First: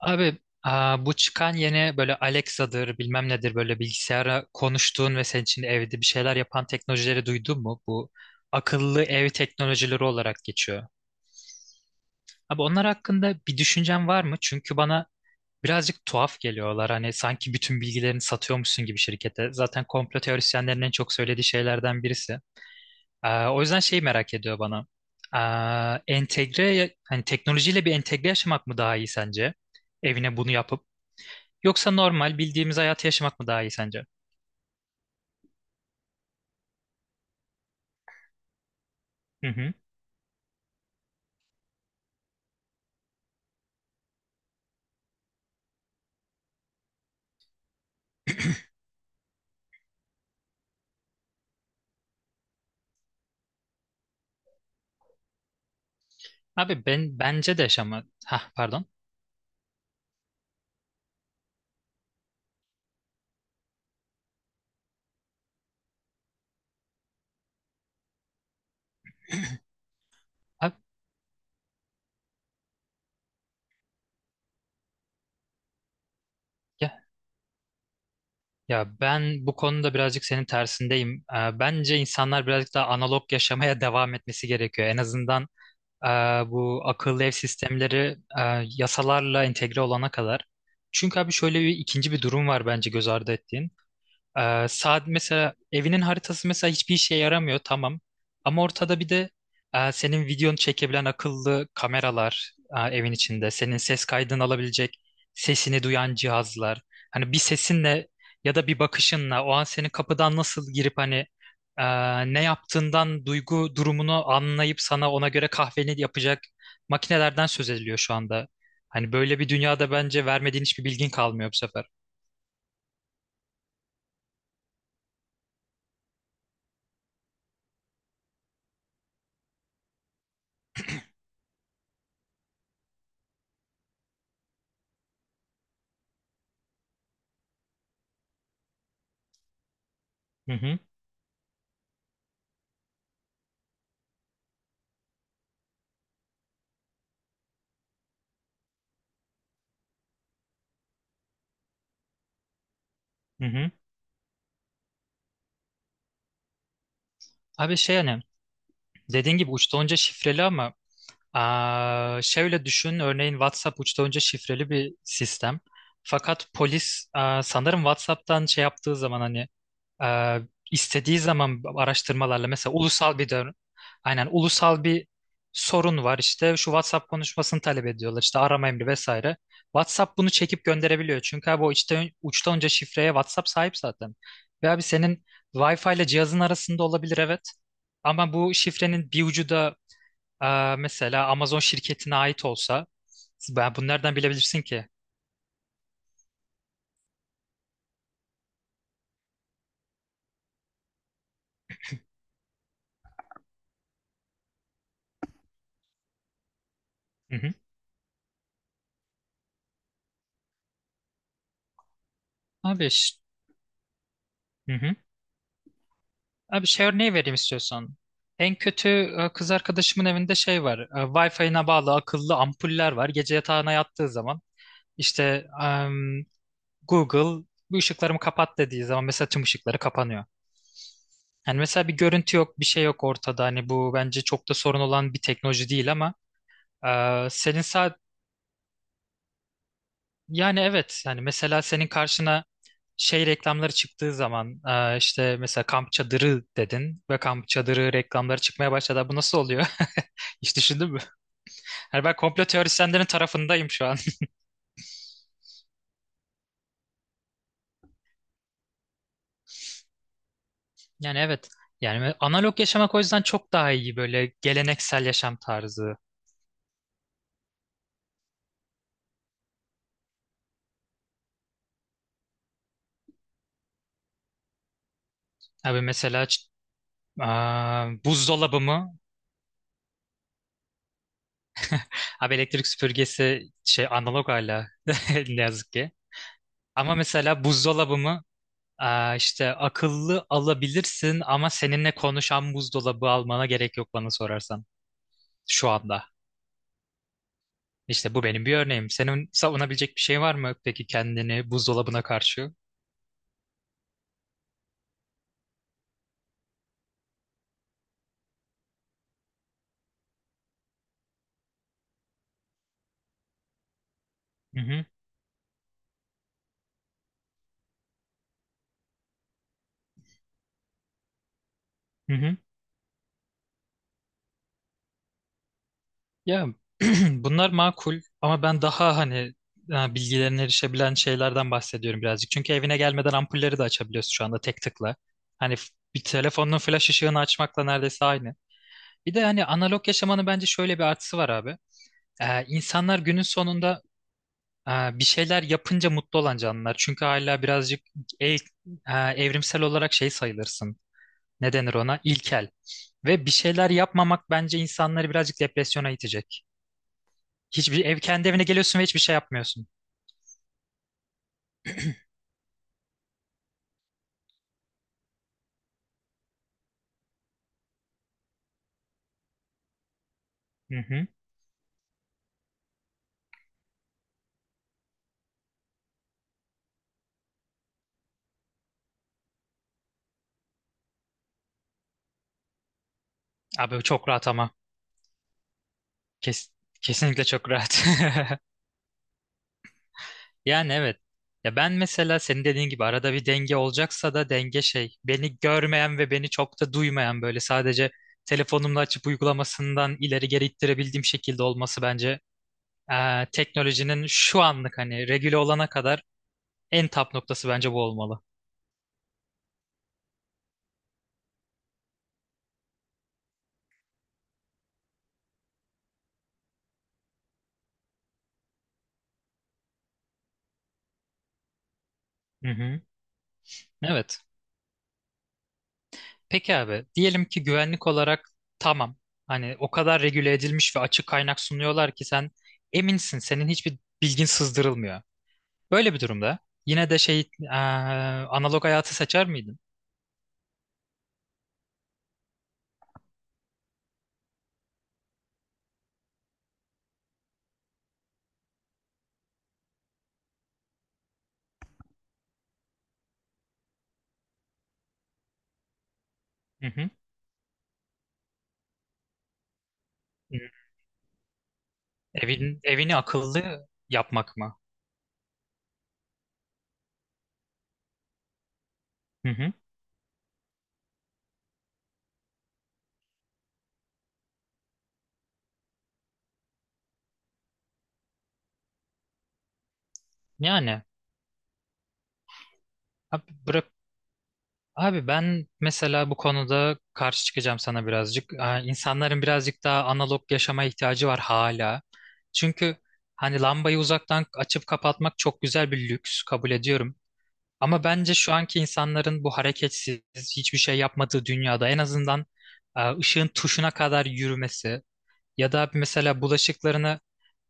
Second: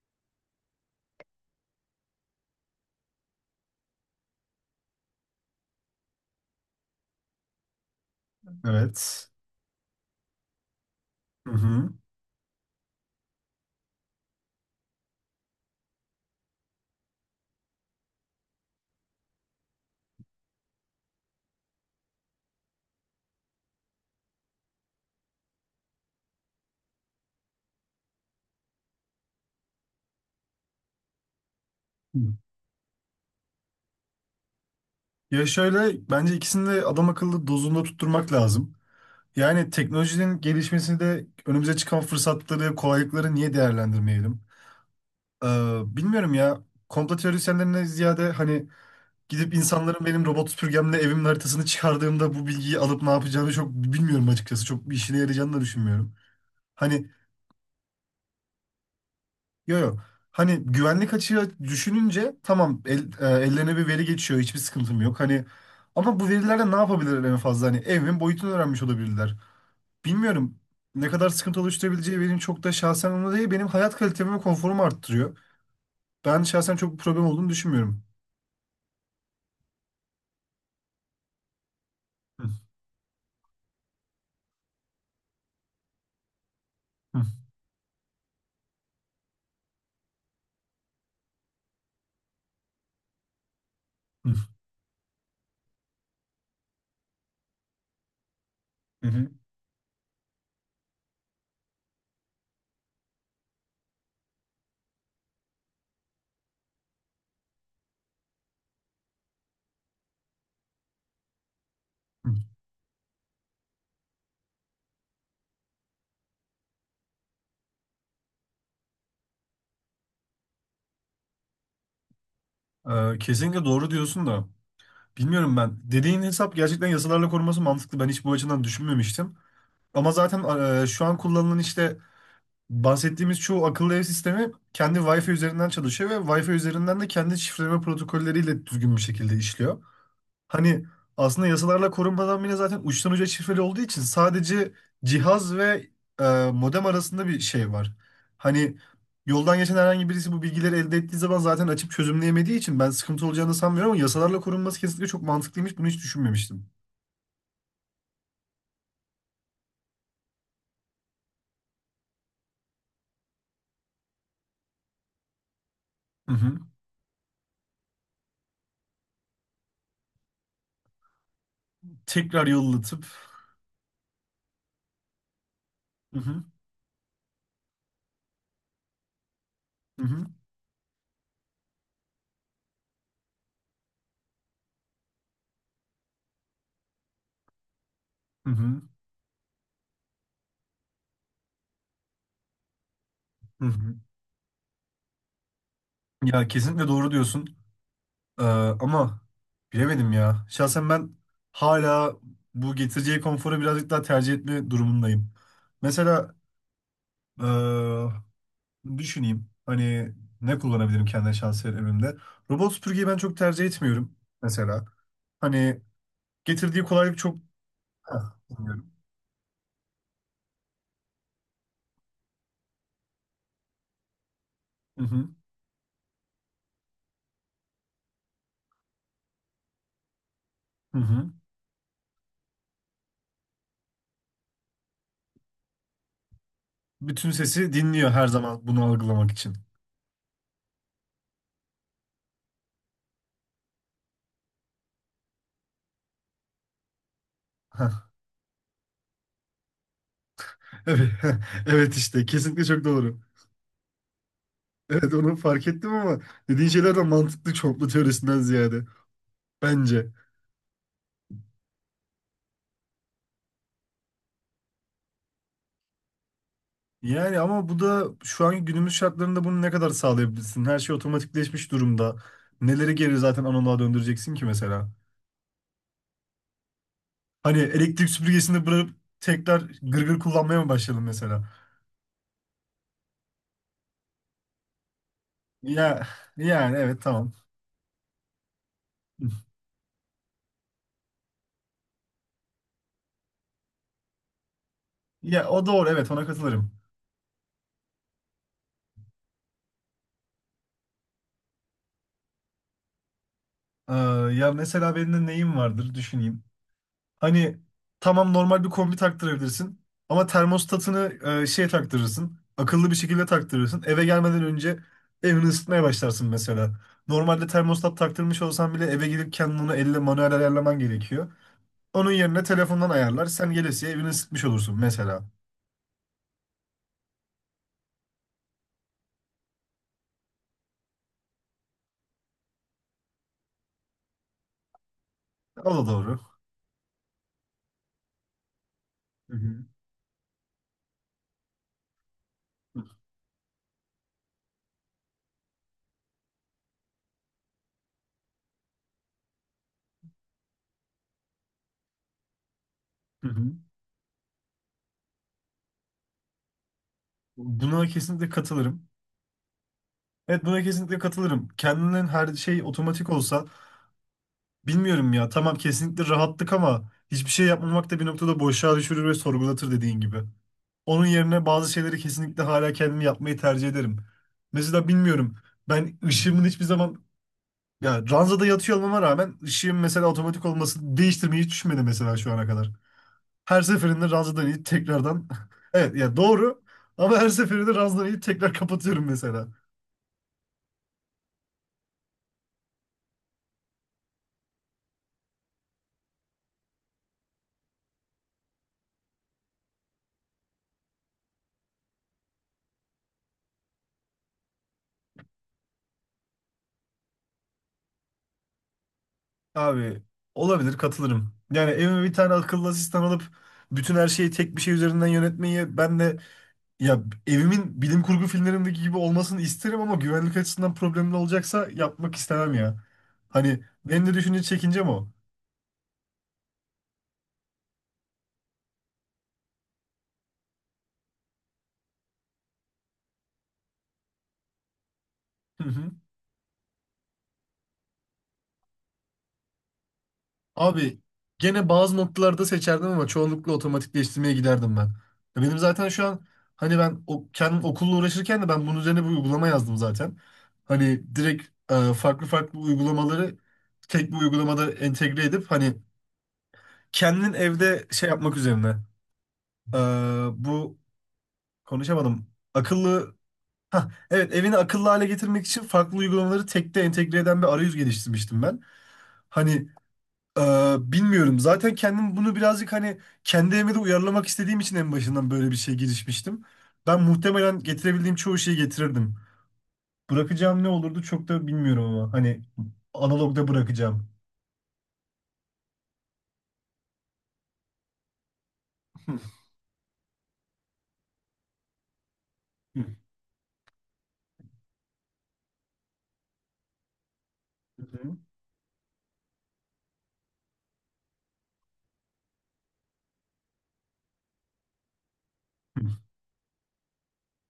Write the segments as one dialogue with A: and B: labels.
A: Abi bu çıkan yeni böyle Alexa'dır bilmem nedir böyle bilgisayara konuştuğun ve senin için evde bir şeyler yapan teknolojileri duydun mu? Bu akıllı
B: Evet.
A: ev teknolojileri olarak geçiyor.
B: Hı hı.
A: Abi onlar hakkında bir düşüncen var mı? Çünkü bana birazcık tuhaf geliyorlar. Hani sanki bütün bilgilerini satıyormuşsun gibi şirkete. Zaten komplo teorisyenlerin en çok söylediği şeylerden birisi. O yüzden şeyi merak ediyor bana. Entegre, hani teknolojiyle bir entegre yaşamak mı daha iyi sence? Evine bunu yapıp. Yoksa normal bildiğimiz hayatı yaşamak mı daha iyi sence?
B: Ya şöyle bence ikisini de adam akıllı dozunda tutturmak lazım.
A: Hı
B: Yani
A: hı.
B: teknolojinin gelişmesini de önümüze çıkan fırsatları, kolaylıkları niye değerlendirmeyelim? Ee, Bilmiyorum ya. Komplo teorisyenlerine ziyade hani gidip insanların benim robot süpürgemle evimin haritasını çıkardığımda bu bilgiyi alıp ne yapacağını çok bilmiyorum açıkçası. Çok bir işine yarayacağını da düşünmüyorum.
A: Abi
B: Hani
A: ben bence de yaşama. Ha pardon.
B: Yo yo. Hani güvenlik açığı düşününce tamam ellerine bir veri geçiyor, hiçbir sıkıntım yok. Hani ama bu verilerle ne yapabilirler en fazla? Hani evimin boyutunu öğrenmiş olabilirler. Bilmiyorum
A: Abi,
B: ne kadar sıkıntı oluşturabileceği benim çok da şahsen onu değil, benim hayat kalitemi ve konforumu arttırıyor. Ben şahsen çok bir
A: ya,
B: problem olduğunu düşünmüyorum.
A: ben bu konuda birazcık senin tersindeyim. Bence insanlar
B: Hı,
A: birazcık daha analog yaşamaya devam etmesi gerekiyor. En azından e, bu
B: hı,
A: akıllı ev sistemleri yasalarla entegre olana kadar. Çünkü abi şöyle bir ikinci durum var bence göz ardı ettiğin.
B: hı,
A: Saat mesela evinin haritası mesela hiçbir işe yaramıyor tamam. Ama ortada
B: hı,
A: bir
B: hı,
A: de senin videonu çekebilen akıllı kameralar evin içinde. Senin ses kaydını alabilecek, sesini duyan cihazlar. Hani bir sesinle ya da bir bakışınla o an senin kapıdan nasıl girip hani e,
B: hı.
A: ne yaptığından duygu durumunu anlayıp sana ona göre kahveni yapacak makinelerden söz ediliyor şu anda. Hani böyle bir dünyada bence vermediğin hiçbir bilgin kalmıyor bu sefer.
B: Kesinlikle doğru diyorsun da. Bilmiyorum ben. Dediğin hesap gerçekten yasalarla korunması mantıklı. Ben hiç bu açıdan düşünmemiştim. Ama zaten şu an kullanılan işte bahsettiğimiz çoğu akıllı ev sistemi kendi Wi-Fi üzerinden çalışıyor ve Wi-Fi üzerinden de kendi şifreleme protokolleriyle düzgün bir şekilde işliyor.
A: Hı hı,
B: Hani aslında yasalarla korunmadan bile zaten uçtan uca şifreli olduğu için sadece cihaz ve e, modem arasında bir şey var. Hani yoldan geçen herhangi birisi bu bilgileri elde ettiği zaman zaten açıp çözümleyemediği için ben sıkıntı
A: hı
B: olacağını
A: hı.
B: sanmıyorum, ama yasalarla korunması kesinlikle çok mantıklıymış. Bunu hiç düşünmemiştim.
A: Abi şey hani dediğin gibi uçta onca şifreli ama şöyle düşün, örneğin WhatsApp uçtan önce şifreli bir sistem.
B: Hı
A: Fakat
B: hı.
A: polis sanırım WhatsApp'tan şey yaptığı zaman hani aa, istediği zaman
B: Tekrar
A: araştırmalarla mesela
B: yollatıp.
A: ulusal bir dön, aynen ulusal bir sorun var
B: Hı hı.
A: işte şu WhatsApp konuşmasını talep ediyorlar işte arama emri vesaire.
B: Hı
A: WhatsApp
B: hı.
A: bunu çekip gönderebiliyor çünkü abi o işte uçtan önce şifreye WhatsApp sahip zaten. Ve abi senin Wi-Fi ile cihazın arasında olabilir evet. Ama
B: Hı
A: bu
B: hı.
A: şifrenin bir ucu da mesela Amazon şirketine ait olsa
B: Hı
A: ben bunu
B: hı.
A: nereden bilebilirsin ki?
B: Ya kesinlikle doğru diyorsun. Ee, Ama bilemedim ya. Şahsen ben hala bu getireceği konforu birazcık daha tercih etme durumundayım. Mesela
A: Hı hı.
B: ee, düşüneyim. Hani ne kullanabilirim kendime şahsen evimde. Robot
A: Abi,
B: süpürgeyi ben
A: ş-,
B: çok tercih etmiyorum
A: hı
B: mesela.
A: hı.
B: Hani
A: Abi
B: getirdiği
A: şey örneği
B: kolaylık
A: vereyim
B: çok...
A: istiyorsan.
B: Heh,
A: En kötü
B: dinliyorum.
A: kız arkadaşımın evinde şey var. Wi-Fi'ine bağlı akıllı ampuller var. Gece yatağına yattığı zaman
B: Hı hı,
A: işte Google bu ışıklarımı kapat dediği zaman mesela tüm ışıkları kapanıyor.
B: hı hı.
A: Yani mesela bir görüntü yok, bir şey yok ortada. Hani bu bence çok da sorun olan bir teknoloji değil ama
B: Bütün
A: senin
B: sesi
A: sa-,
B: dinliyor her zaman bunu algılamak için.
A: yani evet yani mesela senin karşına şey reklamları çıktığı zaman işte mesela kamp çadırı dedin ve kamp
B: Heh,
A: çadırı reklamları çıkmaya başladı. Bu nasıl oluyor? Hiç düşündün mü?
B: evet, evet
A: Yani ben
B: işte
A: komplo
B: kesinlikle çok
A: teorisyenlerin
B: doğru.
A: tarafındayım şu an.
B: Evet onu fark ettim ama dediğin şeyler de mantıklı çoğunluk teorisinden ziyade. Bence.
A: Yani evet. Yani analog yaşamak o yüzden çok daha iyi böyle geleneksel yaşam tarzı.
B: Yani ama bu da şu anki günümüz şartlarında bunu ne kadar sağlayabilirsin? Her şey otomatikleşmiş durumda. Neleri geri zaten analoğa döndüreceksin ki mesela?
A: Abi mesela ç-,
B: Hani elektrik
A: buzdolabı
B: süpürgesini bırakıp
A: mı?
B: tekrar gırgır kullanmaya mı başlayalım mesela?
A: Abi elektrik süpürgesi şey analog hala ne yazık ki.
B: Ya yani
A: Ama
B: evet tamam.
A: mesela buzdolabı mı? İşte akıllı alabilirsin ama seninle konuşan buzdolabı almana gerek yok bana sorarsan
B: Ya o
A: şu
B: doğru,
A: anda.
B: evet ona katılırım.
A: İşte bu benim bir örneğim. Senin savunabilecek bir şey var mı peki kendini buzdolabına karşı?
B: Ee, Ya mesela benim de neyim vardır düşüneyim. Hani tamam normal bir kombi taktırabilirsin ama termostatını şey taktırırsın. Akıllı bir şekilde taktırırsın. Eve gelmeden
A: Hı
B: önce
A: hı,
B: evini ısıtmaya başlarsın mesela. Normalde termostat taktırmış olsan bile eve gidip kendini onu elle manuel ayarlaman gerekiyor. Onun
A: hı hı.
B: yerine telefondan ayarlar. Sen gelesiye evini ısıtmış olursun mesela.
A: Ya bunlar makul ama ben daha hani ha, bilgilerine erişebilen şeylerden bahsediyorum birazcık. Çünkü evine gelmeden ampulleri de açabiliyorsun şu anda tek tıkla. Hani f-,
B: O da
A: bir
B: doğru.
A: telefonun flash ışığını açmakla neredeyse aynı. Bir de
B: Hı
A: hani
B: hı.
A: analog yaşamanın bence şöyle bir artısı var abi. İnsanlar günün sonunda bir şeyler yapınca mutlu olan canlılar. Çünkü hala birazcık e- e, evrimsel olarak şey sayılırsın. Ne denir ona? İlkel. Ve
B: Hı
A: bir
B: hı.
A: şeyler yapmamak bence insanları birazcık depresyona itecek. Hiçbir
B: Buna
A: ev
B: kesinlikle
A: kendi evine geliyorsun ve
B: katılırım.
A: hiçbir şey yapmıyorsun.
B: Evet buna kesinlikle katılırım. Kendinin her şey otomatik olsa bilmiyorum ya. Tamam kesinlikle rahatlık, ama hiçbir şey yapmamak da bir noktada boşluğa düşürür ve sorgulatır dediğin gibi.
A: Hı
B: Onun
A: hı.
B: yerine bazı şeyleri kesinlikle hala kendim yapmayı tercih ederim. Mesela bilmiyorum. Ben ışığımın hiçbir zaman ya ranzada yatıyor olmama rağmen ışığım mesela otomatik olması değiştirmeyi hiç düşünmedi mesela şu ana kadar. Her
A: Abi çok
B: seferinde
A: rahat
B: ranzadan
A: ama.
B: inip tekrardan evet ya
A: Kes,
B: doğru, ama
A: kesinlikle
B: her
A: çok
B: seferinde
A: rahat.
B: ranzadan inip tekrar kapatıyorum mesela.
A: Yani evet. Ya ben mesela senin dediğin gibi arada bir denge olacaksa da denge şey beni görmeyen ve beni çok da duymayan böyle sadece telefonumla açıp uygulamasından ileri geri ittirebildiğim şekilde olması bence teknolojinin şu anlık hani regüle olana kadar en tap noktası bence bu olmalı.
B: Abi olabilir, katılırım. Yani evime bir tane akıllı asistan alıp bütün her şeyi tek bir şey üzerinden yönetmeyi ben de ya evimin bilim kurgu filmlerindeki gibi olmasını isterim, ama güvenlik açısından problemli olacaksa yapmak
A: Hı
B: istemem
A: hı.
B: ya. Hani benim de
A: Evet.
B: düşünce çekincem o.
A: Peki abi diyelim ki güvenlik olarak tamam hani o kadar regüle edilmiş ve açık kaynak sunuyorlar ki sen eminsin senin hiçbir bilgin sızdırılmıyor. Böyle bir durumda yine de şey analog hayatı seçer miydin?
B: Abi gene bazı noktalarda seçerdim ama çoğunlukla otomatikleştirmeye giderdim ben. Ya benim zaten şu an hani kendim okulla uğraşırken de ben bunun üzerine bir uygulama yazdım zaten. Hani direkt farklı farklı uygulamaları tek bir uygulamada entegre edip hani
A: Hı hı.
B: kendin evde şey yapmak üzerine. E,
A: Hı.
B: Bu konuşamadım.
A: Evin, evini
B: Akıllı.
A: akıllı
B: Hah, evet
A: yapmak
B: evini
A: mı?
B: akıllı hale getirmek için farklı uygulamaları tekte entegre eden bir arayüz geliştirmiştim ben.
A: Hı hı.
B: Hani bilmiyorum. Zaten kendim bunu birazcık hani kendi evime de uyarlamak istediğim için en başından böyle bir şey girişmiştim. Ben muhtemelen getirebildiğim çoğu şeyi getirirdim. Bırakacağım ne
A: Yani
B: olurdu çok da bilmiyorum ama hani
A: abi,
B: analogda
A: bırak,
B: bırakacağım.
A: abi ben mesela bu konuda karşı çıkacağım sana birazcık. İnsanların birazcık daha analog yaşama ihtiyacı var hala. Çünkü
B: Hı, hı,
A: hani lambayı uzaktan açıp kapatmak çok güzel bir lüks kabul ediyorum. Ama bence
B: hı,
A: şu anki insanların bu hareketsiz, hiçbir şey yapmadığı dünyada en azından ışığın tuşuna kadar yürümesi, ya da
B: hı.
A: mesela bulaşıklarını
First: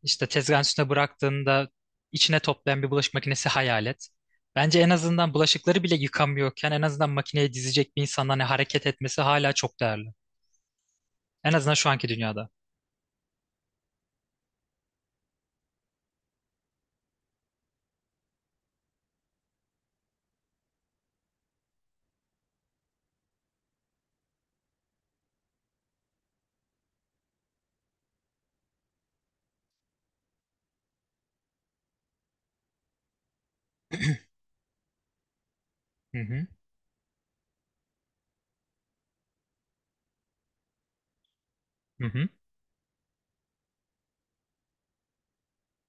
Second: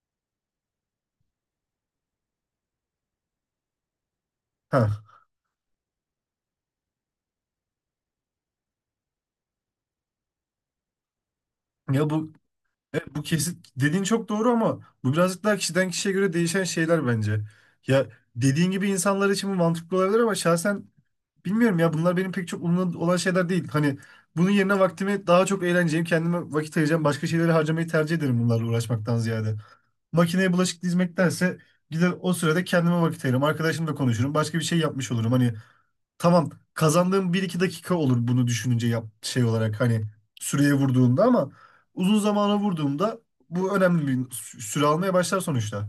A: işte tezgahın üstüne bıraktığında içine toplayan bir bulaşık makinesi hayal et. Bence en
B: Ha.
A: azından bulaşıkları bile yıkamıyorken en azından makineye dizecek bir insanın hani hareket etmesi hala çok değerli. En azından şu anki
B: Ya bu
A: dünyada.
B: bu kesin dediğin çok doğru, ama bu birazcık daha kişiden kişiye göre değişen şeyler bence. Ya dediğin gibi insanlar için bu mantıklı olabilir ama şahsen bilmiyorum ya, bunlar benim pek çok umurumda olan şeyler değil. Hani bunun yerine vaktimi daha çok eğleneceğim, kendime vakit ayıracağım, başka şeyleri harcamayı tercih ederim bunlarla uğraşmaktan ziyade. Makineye bulaşık dizmektense gider o sürede kendime vakit ayırırım, arkadaşımla konuşurum, başka bir şey yapmış olurum. Hani
A: Hı hı,
B: tamam kazandığım bir iki dakika olur bunu düşününce yap şey olarak hani süreye vurduğumda, ama
A: hı
B: uzun
A: hı.
B: zamana vurduğumda bu önemli bir süre almaya başlar sonuçta.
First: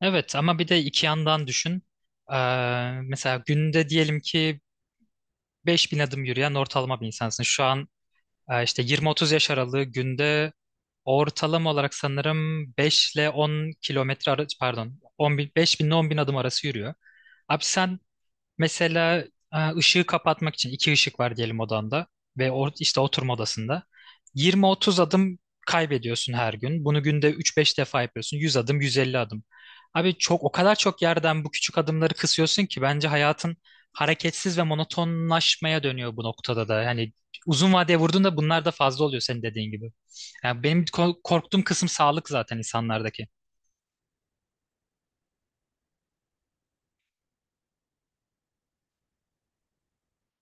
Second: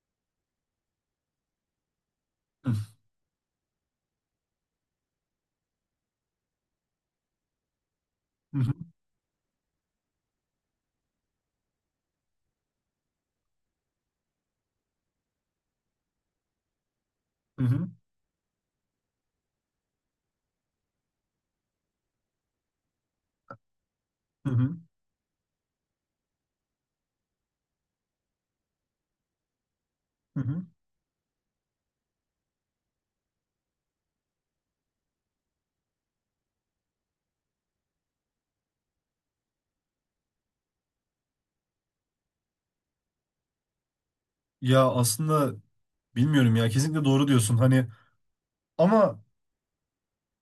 A: Evet ama bir de iki yandan düşün. Ee,
B: Hı
A: Mesela günde diyelim ki 5.000 adım yürüyen ortalama bir insansın. Şu an
B: hı
A: işte 20-30 yaş aralığı günde ortalama olarak sanırım 5 ile 10 kilometre arası pardon 10 bin, 5 bin ile 10 bin adım arası yürüyor. Abi
B: hı
A: sen mesela ışığı kapatmak için iki ışık var diyelim odanda ve işte oturma odasında.
B: hı
A: 20-30 adım kaybediyorsun her gün. Bunu günde 3-5 defa yapıyorsun. 100 adım, 150 adım. Abi
B: hı
A: çok, o
B: hı.
A: kadar çok yerden bu küçük adımları kısıyorsun ki bence hayatın hareketsiz ve monotonlaşmaya dönüyor bu noktada da. Yani uzun vadeye vurduğunda bunlar da fazla oluyor senin dediğin gibi. Yani benim korktuğum kısım sağlık zaten insanlardaki.
B: Ya aslında bilmiyorum ya, kesinlikle doğru diyorsun hani, ama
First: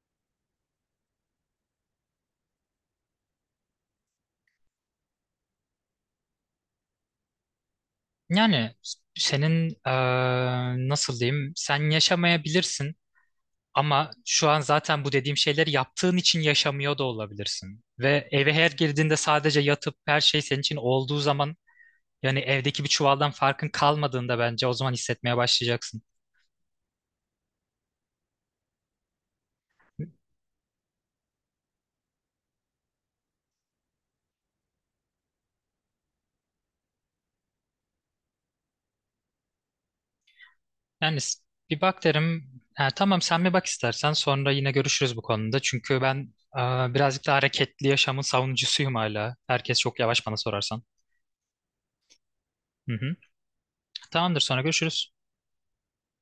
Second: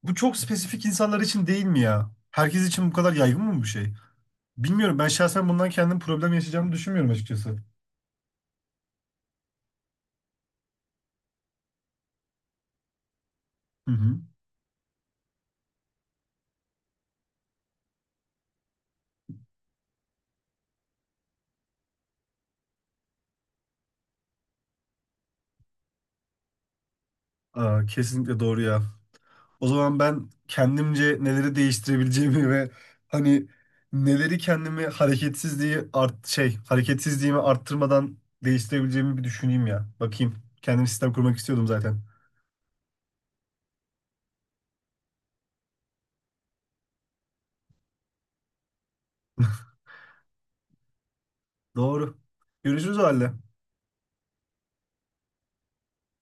B: bu çok spesifik insanlar için değil mi ya? Herkes için bu kadar yaygın mı bu şey? Bilmiyorum ben şahsen bundan kendim problem yaşayacağımı düşünmüyorum açıkçası.
A: Yani senin nasıl diyeyim, sen yaşamayabilirsin
B: Hı
A: ama
B: hı.
A: şu an zaten bu dediğim şeyleri yaptığın için yaşamıyor da olabilirsin. Ve eve her girdiğinde sadece yatıp her şey senin için olduğu zaman, yani evdeki bir çuvaldan farkın kalmadığında bence o zaman hissetmeye başlayacaksın.
B: Aa, kesinlikle doğru ya. O zaman ben kendimce neleri değiştirebileceğimi ve hani neleri kendimi hareketsizliğimi arttırmadan değiştirebileceğimi bir düşüneyim ya. Bakayım. Kendim sistem
A: Yani
B: kurmak
A: s-,
B: istiyordum
A: bir
B: zaten.
A: bak derim. Ha, tamam sen bir bak istersen sonra yine görüşürüz bu konuda. Çünkü ben birazcık daha hareketli yaşamın savunucusuyum hala. Herkes çok yavaş bana sorarsan.
B: Doğru.
A: Hı
B: Görüşürüz o
A: hı.
B: halde.
A: Tamamdır sonra görüşürüz.